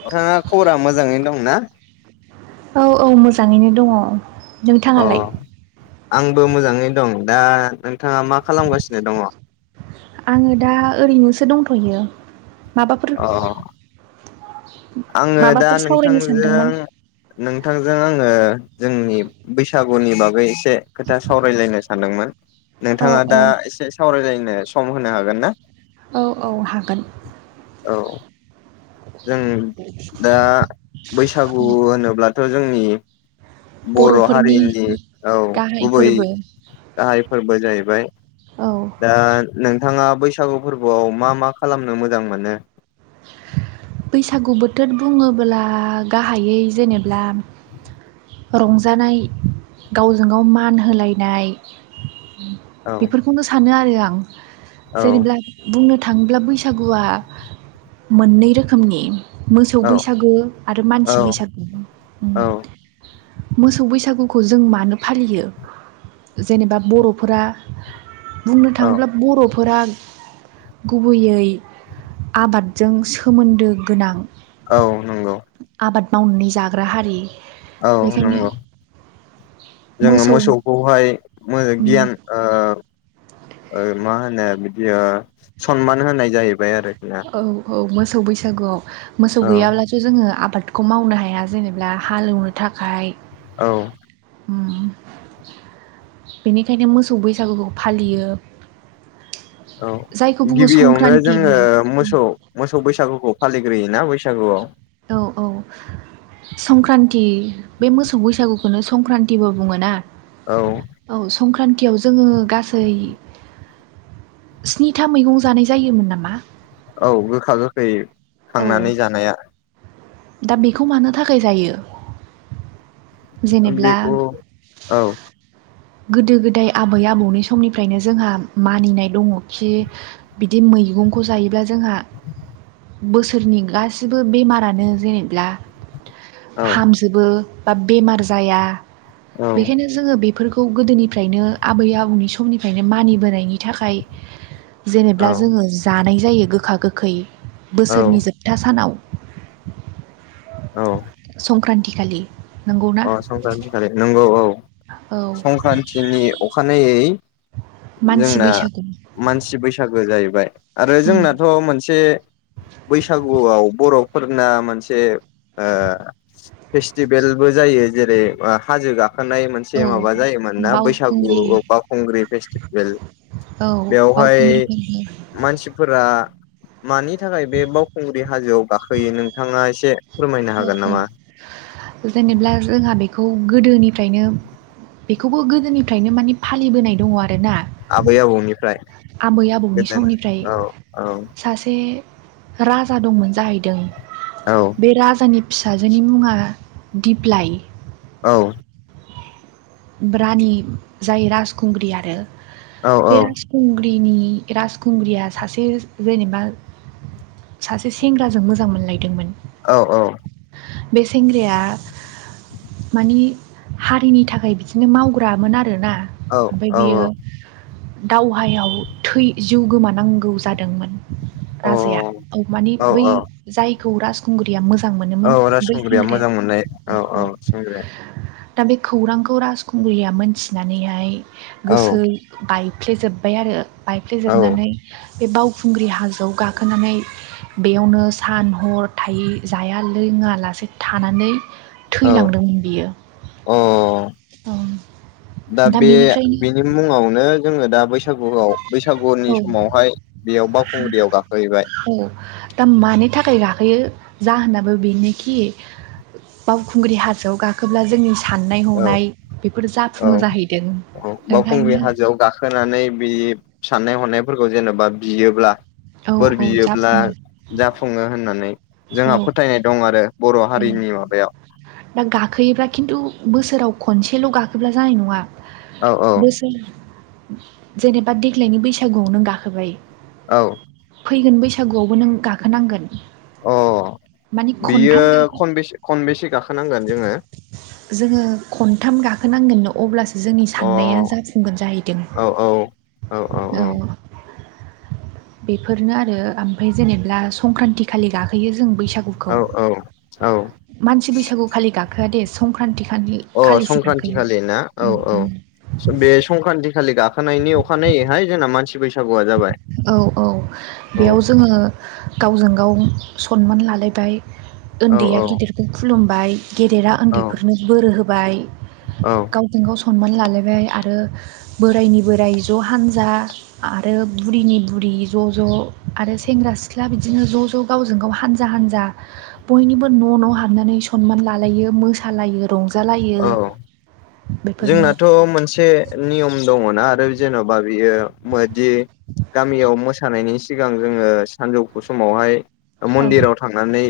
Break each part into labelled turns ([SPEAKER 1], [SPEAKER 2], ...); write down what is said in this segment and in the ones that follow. [SPEAKER 1] नोंथाङा खबरा मोजाङैनो दंना?
[SPEAKER 2] औ औ मोजाङैनो दङ
[SPEAKER 1] अ
[SPEAKER 2] नोंथाङालाय?
[SPEAKER 1] आंबो मोजाङै दं दा नोंथाङा मा खालामगासिनो दङ?
[SPEAKER 2] आङो दा ओरैनोसो दंथ'यो माबाफोर
[SPEAKER 1] अ आङो दा
[SPEAKER 2] माबाफोर सावरायनो
[SPEAKER 1] नोंथांजों
[SPEAKER 2] सानदोंमोन
[SPEAKER 1] नोंथांजों आङो जोंनि बैसागु नि बागै एसे खोथा सावरायलायनो सानदोंमोन
[SPEAKER 2] औ
[SPEAKER 1] नोंथाङा
[SPEAKER 2] औ
[SPEAKER 1] दा एसे सावराय नो सम होनो हागोन ना?
[SPEAKER 2] औ औ हागोन।
[SPEAKER 1] औ, जों दा बैसागु होनोब्ला थ' जोंनि बर'
[SPEAKER 2] बर'फोरनि
[SPEAKER 1] हारिनि औ
[SPEAKER 2] गाहाय
[SPEAKER 1] गुबै
[SPEAKER 2] फोरबो
[SPEAKER 1] गाहाय फोर बो जाहैबाय
[SPEAKER 2] औ
[SPEAKER 1] दा नोंथाङा बैसागु फोरबोआव मा मा खालामनो मोजां मोनो?
[SPEAKER 2] बैसागु बोथोर बुङोब्ला गाहायै जेनेब्ला रंजानाय गावजों गाव मान होलायनाय
[SPEAKER 1] औ
[SPEAKER 2] बेफोरखौनो सानो आरो आं
[SPEAKER 1] औ
[SPEAKER 2] जेनेब्ला बुंनो थाङोब्ला बैसागुआ मोननै रोखोमनि मोसौ
[SPEAKER 1] औ
[SPEAKER 2] बैसागो आरो
[SPEAKER 1] औ
[SPEAKER 2] मानसि बैसागु
[SPEAKER 1] औ
[SPEAKER 2] मोसौ बैसागुखौ जों मानो फालियो? जेनेबा बर'फोरा बुंनो
[SPEAKER 1] औ
[SPEAKER 2] थाङोब्ला बर'फोरा गुबैयै आबाद जों सोमोन्दो गोनां
[SPEAKER 1] औ नंगौ
[SPEAKER 2] आबाद मावनानै जाग्रा हारि।
[SPEAKER 1] औ
[SPEAKER 2] बेखायनो
[SPEAKER 1] नंगौ। जोङो
[SPEAKER 2] मोसौ
[SPEAKER 1] मोसौखौहाय मो गियान ओ ओ मा होनो बिदि ओ सनमान होनाय जाहैबाय आरोखि ना।
[SPEAKER 2] औ औ मोसौ बैसागुआव मोसौ
[SPEAKER 1] औ
[SPEAKER 2] गैयाब्लाथ जोङो आबाद खौ मावनो हाया जेनेबा हाल एवनो थाखाय
[SPEAKER 1] औ।
[SPEAKER 2] होम बेनिखायनो मोसौ बैसागुखौ फालियो।
[SPEAKER 1] औ
[SPEAKER 2] जायखौ बुङो
[SPEAKER 1] गिबियावनो
[SPEAKER 2] संक्रान्तिबो
[SPEAKER 1] जोङो मोसौ मोसौ बैसागुखौ फालि ग्रोयोना बैसागुआव।
[SPEAKER 2] औ औ संक्रान्ति बे मोसौ बैसागुखौनो संक्रान्तिबो बुङो ना।
[SPEAKER 1] औ
[SPEAKER 2] औ संक्रान्तियाव जोङो गासै स्निथा मैगं जानाय जायोमोन नामा?
[SPEAKER 1] औ गोखा गोखै
[SPEAKER 2] औ
[SPEAKER 1] खांनानै जानाया
[SPEAKER 2] दा बेखौ मानो थाखाय जायो? जेनेब्ला
[SPEAKER 1] बेखौ औ
[SPEAKER 2] गोदो गोदाय आबै आबौनि समनिफ्रायनो जोंहा मानिनाय दङ खि बिदि मै मैगंखौ जायोब्ला जोंहा बोसोरनि गासिबो बेमारानो जेनेब्ला
[SPEAKER 1] औ
[SPEAKER 2] हामजोबो बा बेमार जाया
[SPEAKER 1] औ
[SPEAKER 2] बेखायनो जोङो बे फोरखौ गोदोनिफ्रायनो आबै आबौनि समनिफ्रायनो मानिबोनायनि थाखाय जेनेब्ला
[SPEAKER 1] औ
[SPEAKER 2] जोङो जानाय जायो गोखा गोखै
[SPEAKER 1] औ
[SPEAKER 2] बोसोरनि जोबथा सानाव।
[SPEAKER 1] औ।
[SPEAKER 2] संक्रान्तिखालि
[SPEAKER 1] अ संक्रान्तिखालि नंगौ औ
[SPEAKER 2] औ
[SPEAKER 1] संक्रान्तिनि अखानायै
[SPEAKER 2] मानसि
[SPEAKER 1] जोंना
[SPEAKER 2] बैसागु
[SPEAKER 1] मानसि बैसागो जाहैबाय। आरो
[SPEAKER 2] उम
[SPEAKER 1] जोंनाथ' मोनसे बैसागुआव बर' फोरना मोनसे ओ फेस्टिभेल बो जायो जेरै हाजो गाख खोनाय मोनसे
[SPEAKER 2] औ
[SPEAKER 1] माबा जायोमोन ना
[SPEAKER 2] बावखुंग्रि
[SPEAKER 1] बैसागुआव बावखुंग्रि फेस्टिभेल।
[SPEAKER 2] औ बावखुंग्रि
[SPEAKER 1] बेवहाय
[SPEAKER 2] फोरबो
[SPEAKER 1] मानसिफोरा मानि थाखाय बे बावखुंग्रि हाजोआव गाखोयो नोंथाङा एसे फोरमायनो हागोन नामा
[SPEAKER 2] [unintelligible] जेनेब्ला जोंहा बेखौ गोदोनिफ्रायनो बेखौबो गोदोनिफ्रायनो माने फालिबोनाय दङ आरो। दोना
[SPEAKER 1] आबै आबौनिफ्राय
[SPEAKER 2] आबै आबौनि समनिफ्राय
[SPEAKER 1] गोदोनो औ
[SPEAKER 2] सासे राजा दंमोन जाहैदों।
[SPEAKER 1] औ।
[SPEAKER 2] नि फिसाजोनि मुङा दिप्लाइ।
[SPEAKER 1] औ।
[SPEAKER 2] रानि जाय राजखुंग्रि आरो
[SPEAKER 1] औ
[SPEAKER 2] बे राजखुंग ग्रिनि राजखुंग्रिया सासे जेनेबा सासे सेंग्राजों मोजां मोनलायदोंमोन।
[SPEAKER 1] औ औ।
[SPEAKER 2] बे सेंग्राया मानि हारिनि थाखाय बिदिनो मावग्रामोन आरो ना ओमफ्राय बियो दावहायाव थै जिउ गोमानांगौ जादोंमोन।
[SPEAKER 1] औ
[SPEAKER 2] राजाया औ मानि
[SPEAKER 1] औ
[SPEAKER 2] बै
[SPEAKER 1] औ
[SPEAKER 2] जायखौ राजखुंगुरिया मोजां मोजां
[SPEAKER 1] औ
[SPEAKER 2] मोनोमोन बै
[SPEAKER 1] राजखुंग्रिया
[SPEAKER 2] सेंग्राया
[SPEAKER 1] मोजां मोननाय
[SPEAKER 2] औ औ।
[SPEAKER 1] सिंग्राया
[SPEAKER 2] दा बे खौरांखौ राजखुंग्रिया मोनथिनानैहाय
[SPEAKER 1] औ
[SPEAKER 2] गोसो बाय फ्लेेजोबबाय आरो
[SPEAKER 1] औ
[SPEAKER 2] बायफ्लेेजोबनानै बे बावखुंग्रि हाजोआव गाखोनानै बेयावनो सान हर थायै जाया लो ङा लासे थानानै
[SPEAKER 1] औ
[SPEAKER 2] थैलांदोंमोन बियो।
[SPEAKER 1] अ दा बे बेनि मुङावनो जोङो दा बैसागुआव। बैसागुनि
[SPEAKER 2] औ
[SPEAKER 1] समावहाय बेयाव बावखुंग्रियाव गाखोहैबाय।
[SPEAKER 2] औ दा मानि थाखाय गाखोयो जा होनाबो बेनोखि बावखुंग्रि हाजोआव गाखोब्ला जोंनि। साननाय
[SPEAKER 1] औ
[SPEAKER 2] हनाय बेफोर
[SPEAKER 1] औ
[SPEAKER 2] जाफुङो जाहैदों
[SPEAKER 1] औ बावखुंग्रि
[SPEAKER 2] ओंखायनो
[SPEAKER 1] हाजोआव गाखोनानै बे। साननाय हनायफोरखौ जेन'बा बियोब्ला।
[SPEAKER 2] औ
[SPEAKER 1] बोर
[SPEAKER 2] औ
[SPEAKER 1] बियोब्ला
[SPEAKER 2] जाफुङो
[SPEAKER 1] जाफुङो होननानै
[SPEAKER 2] औ
[SPEAKER 1] जोंहा फोथायनाय दं आरो। बर' हारिनि माबायाव
[SPEAKER 2] दा गाखोयोब्ला खिन्थु बोसोराव। खनसेल' गाखोब्ला जानाय नङा
[SPEAKER 1] औ औ
[SPEAKER 2] बोसोर। जेनेबा देग्लायनि बैसागुआवनो गाखोबाय।
[SPEAKER 1] औ।
[SPEAKER 2] फैगोन बैसागुआवबो नों गाखोनांगोन
[SPEAKER 1] अ
[SPEAKER 2] माने
[SPEAKER 1] बियो
[SPEAKER 2] खनथाम गा
[SPEAKER 1] खनबेसे खनबेसे गाखोनांगोन जोङो
[SPEAKER 2] जोंङो खनथाम गाखो नांगोननो अब्लासो जोंनि साननाया
[SPEAKER 1] अ
[SPEAKER 2] जाफुंगोन जाहैदों।
[SPEAKER 1] औ औ औ
[SPEAKER 2] औ बेफोरनो आरो ओमफ्राय जेनेबा संक्रान्ति खालि गाखोयो जों बैसागु।
[SPEAKER 1] औ औ औ
[SPEAKER 2] मानसि बैसागु खालि गाखोआ दे संक्रान्ति। खालि
[SPEAKER 1] अ
[SPEAKER 2] खालिसो
[SPEAKER 1] संक्रान्ति
[SPEAKER 2] गाखोयो
[SPEAKER 1] खालि ना औ
[SPEAKER 2] उम
[SPEAKER 1] औ
[SPEAKER 2] उम।
[SPEAKER 1] बे संक्रान्ति खालि गाखो गाखोनायनि अखानायैहाय जोंना मानसि बैसा
[SPEAKER 2] औ औ
[SPEAKER 1] औ
[SPEAKER 2] बेयाव जोङो गावजों गाव सनमान लालायबाय
[SPEAKER 1] औ
[SPEAKER 2] उन्दैया
[SPEAKER 1] औ
[SPEAKER 2] गिदिरखौ खुलुमबाय। गेदेरा
[SPEAKER 1] औ
[SPEAKER 2] उन्दैफोरनो बोरो होबाय
[SPEAKER 1] औ
[SPEAKER 2] गावजों गाव। सनमान लालायबाय आरो बोरायनि बोराइ ज' हान्जा। आरो बुरिनि बुरि ज' ज' आरो सेंग्रा सिख्ला बिदिनो ज' ज' गावजों गाव हानजा हानजा हा जा बयनिबो न' न' हाबनानै सनमान लालायो मोसालायो रंजा
[SPEAKER 1] औ जोंनाथ' मोनसे नियम। दङ' ना आरो जेन'बा बियो मादि गामियाव मोसानायनि। सिगां जोङो सानजौफु समावहाय।
[SPEAKER 2] औ
[SPEAKER 1] मन्दिराव थांनानै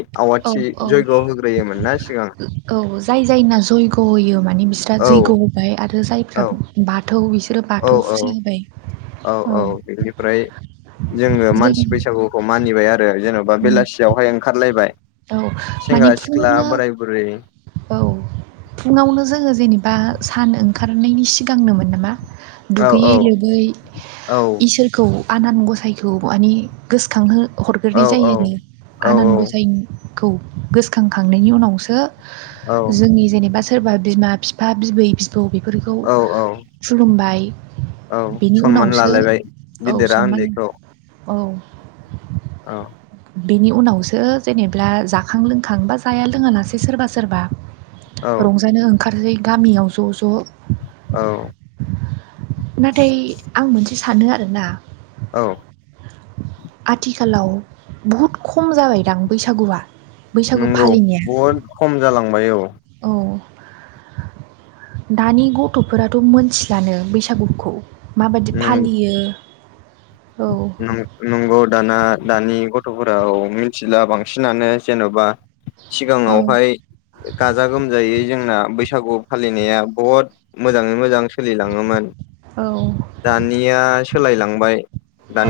[SPEAKER 2] औ
[SPEAKER 1] आवाथि
[SPEAKER 2] औ
[SPEAKER 1] जयग' होग्रोयोमोन ना सिगां
[SPEAKER 2] औ जाय जायना जयग' होयो माने बिस्रा
[SPEAKER 1] औ
[SPEAKER 2] जैग' होबाय आरो जायफ्रा
[SPEAKER 1] औ
[SPEAKER 2] बाथौ बिसोर बिसोरो
[SPEAKER 1] औ
[SPEAKER 2] बाथौ फुजा
[SPEAKER 1] औ
[SPEAKER 2] होबाय औ।
[SPEAKER 1] जोङो
[SPEAKER 2] जों
[SPEAKER 1] मानसि बैसागुखौ मानिबाय आरो जेन'बा बेलासियावहाय ओंखारलायबाय।
[SPEAKER 2] औ माने
[SPEAKER 1] सेंग्रा सिख्ला
[SPEAKER 2] फुङावनो
[SPEAKER 1] बोराय बुरै।
[SPEAKER 2] औ फुङावनो जोङो जेनेबा सान ओंखारनायनि सिगांनोमोन नामा?
[SPEAKER 1] औ औ
[SPEAKER 2] दुगैयै लोबै
[SPEAKER 1] औ
[SPEAKER 2] इसोरखौ आनान गसायखौ माने गोसोखां
[SPEAKER 1] औ
[SPEAKER 2] हरग्रोनाय
[SPEAKER 1] औ
[SPEAKER 2] जायो आरो
[SPEAKER 1] औ
[SPEAKER 2] आनान गसाय। गोसोखांखांनायनि उनावसो
[SPEAKER 1] औ
[SPEAKER 2] जोंनि जेनेबा सोरबा बिमा बिफा बिबै बिबौ बेफोरखौ
[SPEAKER 1] औ औ
[SPEAKER 2] खुलुमबाय
[SPEAKER 1] औ
[SPEAKER 2] बेनि
[SPEAKER 1] सनमान
[SPEAKER 2] उनावसो
[SPEAKER 1] लालायबाय
[SPEAKER 2] औ
[SPEAKER 1] गिदिरा
[SPEAKER 2] सनमान
[SPEAKER 1] उन्दैखौ
[SPEAKER 2] औ।
[SPEAKER 1] औ
[SPEAKER 2] बेनि उनावसो जेनेबा जाखां लोंखां बा जाया लोङानासै सोरबा सोरबा।
[SPEAKER 1] औ
[SPEAKER 2] रंजानो ओंखारहै गामियाव ज' ज'।
[SPEAKER 1] औ
[SPEAKER 2] नाथाय आं मोनसे सानो आरोना।
[SPEAKER 1] औ
[SPEAKER 2] आथिखालाव बहुद खम जाबायदां बैसागुआ। बैसागु
[SPEAKER 1] नंगौ
[SPEAKER 2] फालिनाया
[SPEAKER 1] बहुद खम जालांबाय औ
[SPEAKER 2] औ दानि गथ'फोराथ' मोनथिलानो बैसागुखौ माबायदि फालियो। औ
[SPEAKER 1] नंगौ दाना दानि गथ' गथ'फोराव मिथिला बांसिनानो जेन'बा
[SPEAKER 2] औ
[SPEAKER 1] सिगाङावहाय गाजा गोमजायै जोंना बैसागु फालिनायाव बुहुत मोजाङै मोजां सोलिलाङोमोन
[SPEAKER 2] औ
[SPEAKER 1] दानिया सोलायलांबाय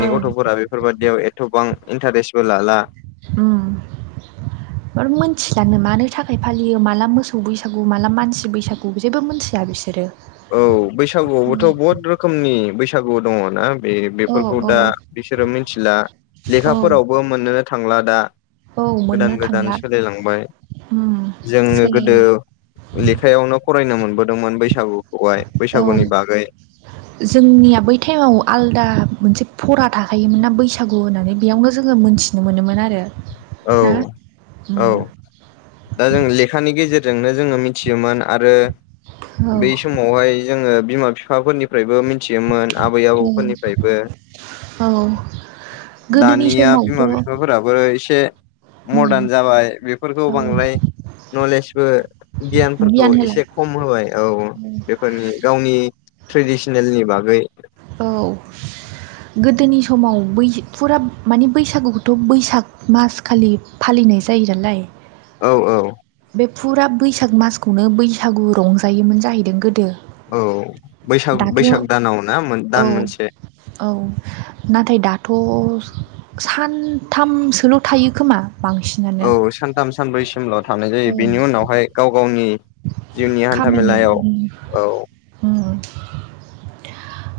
[SPEAKER 2] औ
[SPEAKER 1] गथ'फोरा बेफोरबायाददियाव एथबां इन्टारेस्टबो लाला।
[SPEAKER 2] उम। मो मिथिलानो मानो थाखाय फालियो माला मोसौ बैसागु माला मानसि बैसागु जेबो मिथिया बिसोरो।
[SPEAKER 1] औ बैसागुआवबोथ' बहुद रोखोमनि बैसागु दङ ना? बे
[SPEAKER 2] औ
[SPEAKER 1] बेफोरखौ
[SPEAKER 2] औ
[SPEAKER 1] दा बिसोरो मिथिला
[SPEAKER 2] औ
[SPEAKER 1] लेखाफोरावबो मोननोनो थांला दा
[SPEAKER 2] औ
[SPEAKER 1] गोदान
[SPEAKER 2] मोननो
[SPEAKER 1] गोदान
[SPEAKER 2] थांला
[SPEAKER 1] सोलिलांबाय।
[SPEAKER 2] उम
[SPEAKER 1] जोङो
[SPEAKER 2] सोलायो
[SPEAKER 1] गोदो लेखायावनो फरायनो मोनबोदोंमोन बैसागु।
[SPEAKER 2] औ जोंनिया बै टाइमाव आलदा मोनसे फरा थाखायोमोन ना बैसागु होननानै बेयावनो जोङो मोनथिनो मोनोमोन आरो
[SPEAKER 1] औ
[SPEAKER 2] ना
[SPEAKER 1] औ दा जों लेखानि गेजेर जोंनो जोङो मिथियोमोन आरो
[SPEAKER 2] औ
[SPEAKER 1] बै समावहाय जोङो बिमा बिफाफोरनिफ्रायबो मिथियोमोन आबै आबौफोरनिफ्रायबो।
[SPEAKER 2] औ गोदोनि
[SPEAKER 1] दानिया
[SPEAKER 2] समावथ'
[SPEAKER 1] बिमा
[SPEAKER 2] औ
[SPEAKER 1] बिफाफोराबो एसे मदार्न जाबाय बेफोरखौ बांद्राय नलेजबो गियानफोरखौ
[SPEAKER 2] गियान होला
[SPEAKER 1] एसे खम होबाय औ बेफोरनि गावनि ट्रेडिसनेलनि बागै
[SPEAKER 2] औ। गोदोनि समाव बै फुरा माने बैसागुखौथ' बैसाग मास खालि फालिनो होननाय जायो नालाय
[SPEAKER 1] औ औ।
[SPEAKER 2] बे फुरा बैसाग मासखौनो बैसागु रंजायोमोन जाहैदों गोदो
[SPEAKER 1] औ बैसाग
[SPEAKER 2] दाथ'
[SPEAKER 1] बैसाग दानाव ना दान
[SPEAKER 2] औ
[SPEAKER 1] मोनसे।
[SPEAKER 2] औ नाथाय दाथ' सानथामसोल' थायो खोमा बांसिनानो
[SPEAKER 1] औ सानथाम सानब्रै सिमल' थांनाय जायो बेनि उनावहाय गाव गावनि जोंनि हान्था
[SPEAKER 2] खामानि
[SPEAKER 1] मेलायाव
[SPEAKER 2] उम
[SPEAKER 1] औ।
[SPEAKER 2] [inaudible]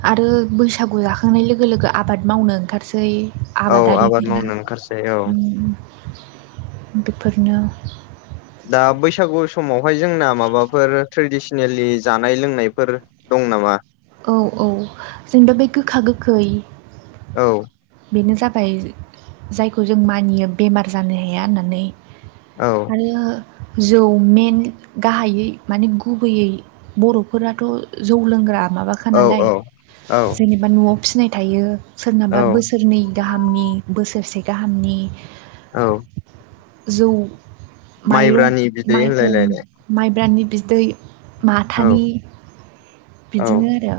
[SPEAKER 2] आरो बैसागु जाखांनाय लोगो लोगो आबाद मावनो ओंखारसै।
[SPEAKER 1] औ आबाद
[SPEAKER 2] आबादारिफोरा
[SPEAKER 1] मावनो ओंखारसै औ
[SPEAKER 2] बेफोरनो
[SPEAKER 1] दा बैसागु समावहाय जोंना माबाफोर ट्रेडिसनेलि जानाय लोंनायफोर दं। दं नामा?
[SPEAKER 2] औ औ जोंबा बे गोखा गोखै
[SPEAKER 1] औ
[SPEAKER 2] बेनो जाबाय जायखौ जों मानियो बेमार जानो हाया होननानै
[SPEAKER 1] औ
[SPEAKER 2] आरो जौ मेन गाहायै माने गुबैयै बर'फोराथ' जौ लोंग्रा माबाखा
[SPEAKER 1] औ
[SPEAKER 2] नालाय
[SPEAKER 1] औ
[SPEAKER 2] जेनेबा न'आव फिसिनाय थायो सोरनाबा
[SPEAKER 1] औ
[SPEAKER 2] बोस नै गाहामनि बोसोरसे गाहामनि
[SPEAKER 1] औ।
[SPEAKER 2] जौ माइरं
[SPEAKER 1] माइब्रानि बिदै
[SPEAKER 2] मायबुं
[SPEAKER 1] होनलायलायनाय
[SPEAKER 2] माइब्रानि बिदै
[SPEAKER 1] औ
[SPEAKER 2] माथानि
[SPEAKER 1] औ
[SPEAKER 2] बिदिनो आरो।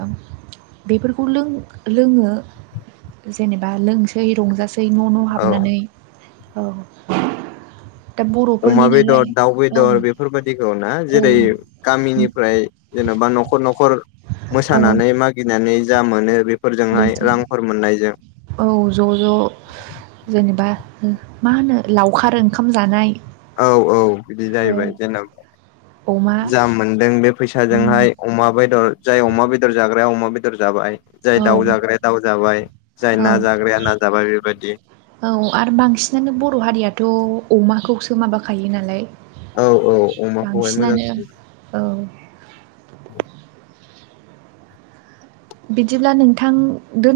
[SPEAKER 2] बेफोरखौ लों लोङो जेनेबा लोंसै रंजासै दै न' न'
[SPEAKER 1] औ
[SPEAKER 2] हाबनानै औ। दा
[SPEAKER 1] अमा
[SPEAKER 2] बर'फोरनि नालाय
[SPEAKER 1] बेदर दाउ
[SPEAKER 2] औ
[SPEAKER 1] बेदर बेफोरबायदिखौ ना
[SPEAKER 2] औ
[SPEAKER 1] जेरै गामिनिफ्राय जेनेबा न'खर न'खर मोसानानै मागिनानै जा मोन बे
[SPEAKER 2] बेजों औ ज' ज' जेनेबा ओ मा होनो लावखार ओंखाम जानाय।
[SPEAKER 1] औ औ बिदि
[SPEAKER 2] औ
[SPEAKER 1] जाहैबाय जेनेबा।
[SPEAKER 2] अमा
[SPEAKER 1] जा मोनदों बे
[SPEAKER 2] उम
[SPEAKER 1] फैसाजोंहाय अमा बेदर जाय अमा बेद बेदर जाग्राया अमा बेदर जाबाय। जाय
[SPEAKER 2] औ
[SPEAKER 1] दाउ जाग्राया दाउ जाबाय जाय
[SPEAKER 2] औ
[SPEAKER 1] ना जाग्राया ना जाबाय बेबायदि।
[SPEAKER 2] औ आरो बांसिनानो बर' हारियाथ' अमाखौसो माबाखायो नालाय।
[SPEAKER 1] औ औ अमाखौहाय
[SPEAKER 2] बांसिनानो
[SPEAKER 1] मोजांसिन
[SPEAKER 2] औ।
[SPEAKER 1] [inaudible]
[SPEAKER 2] बिदिब्ला नोंथां दोन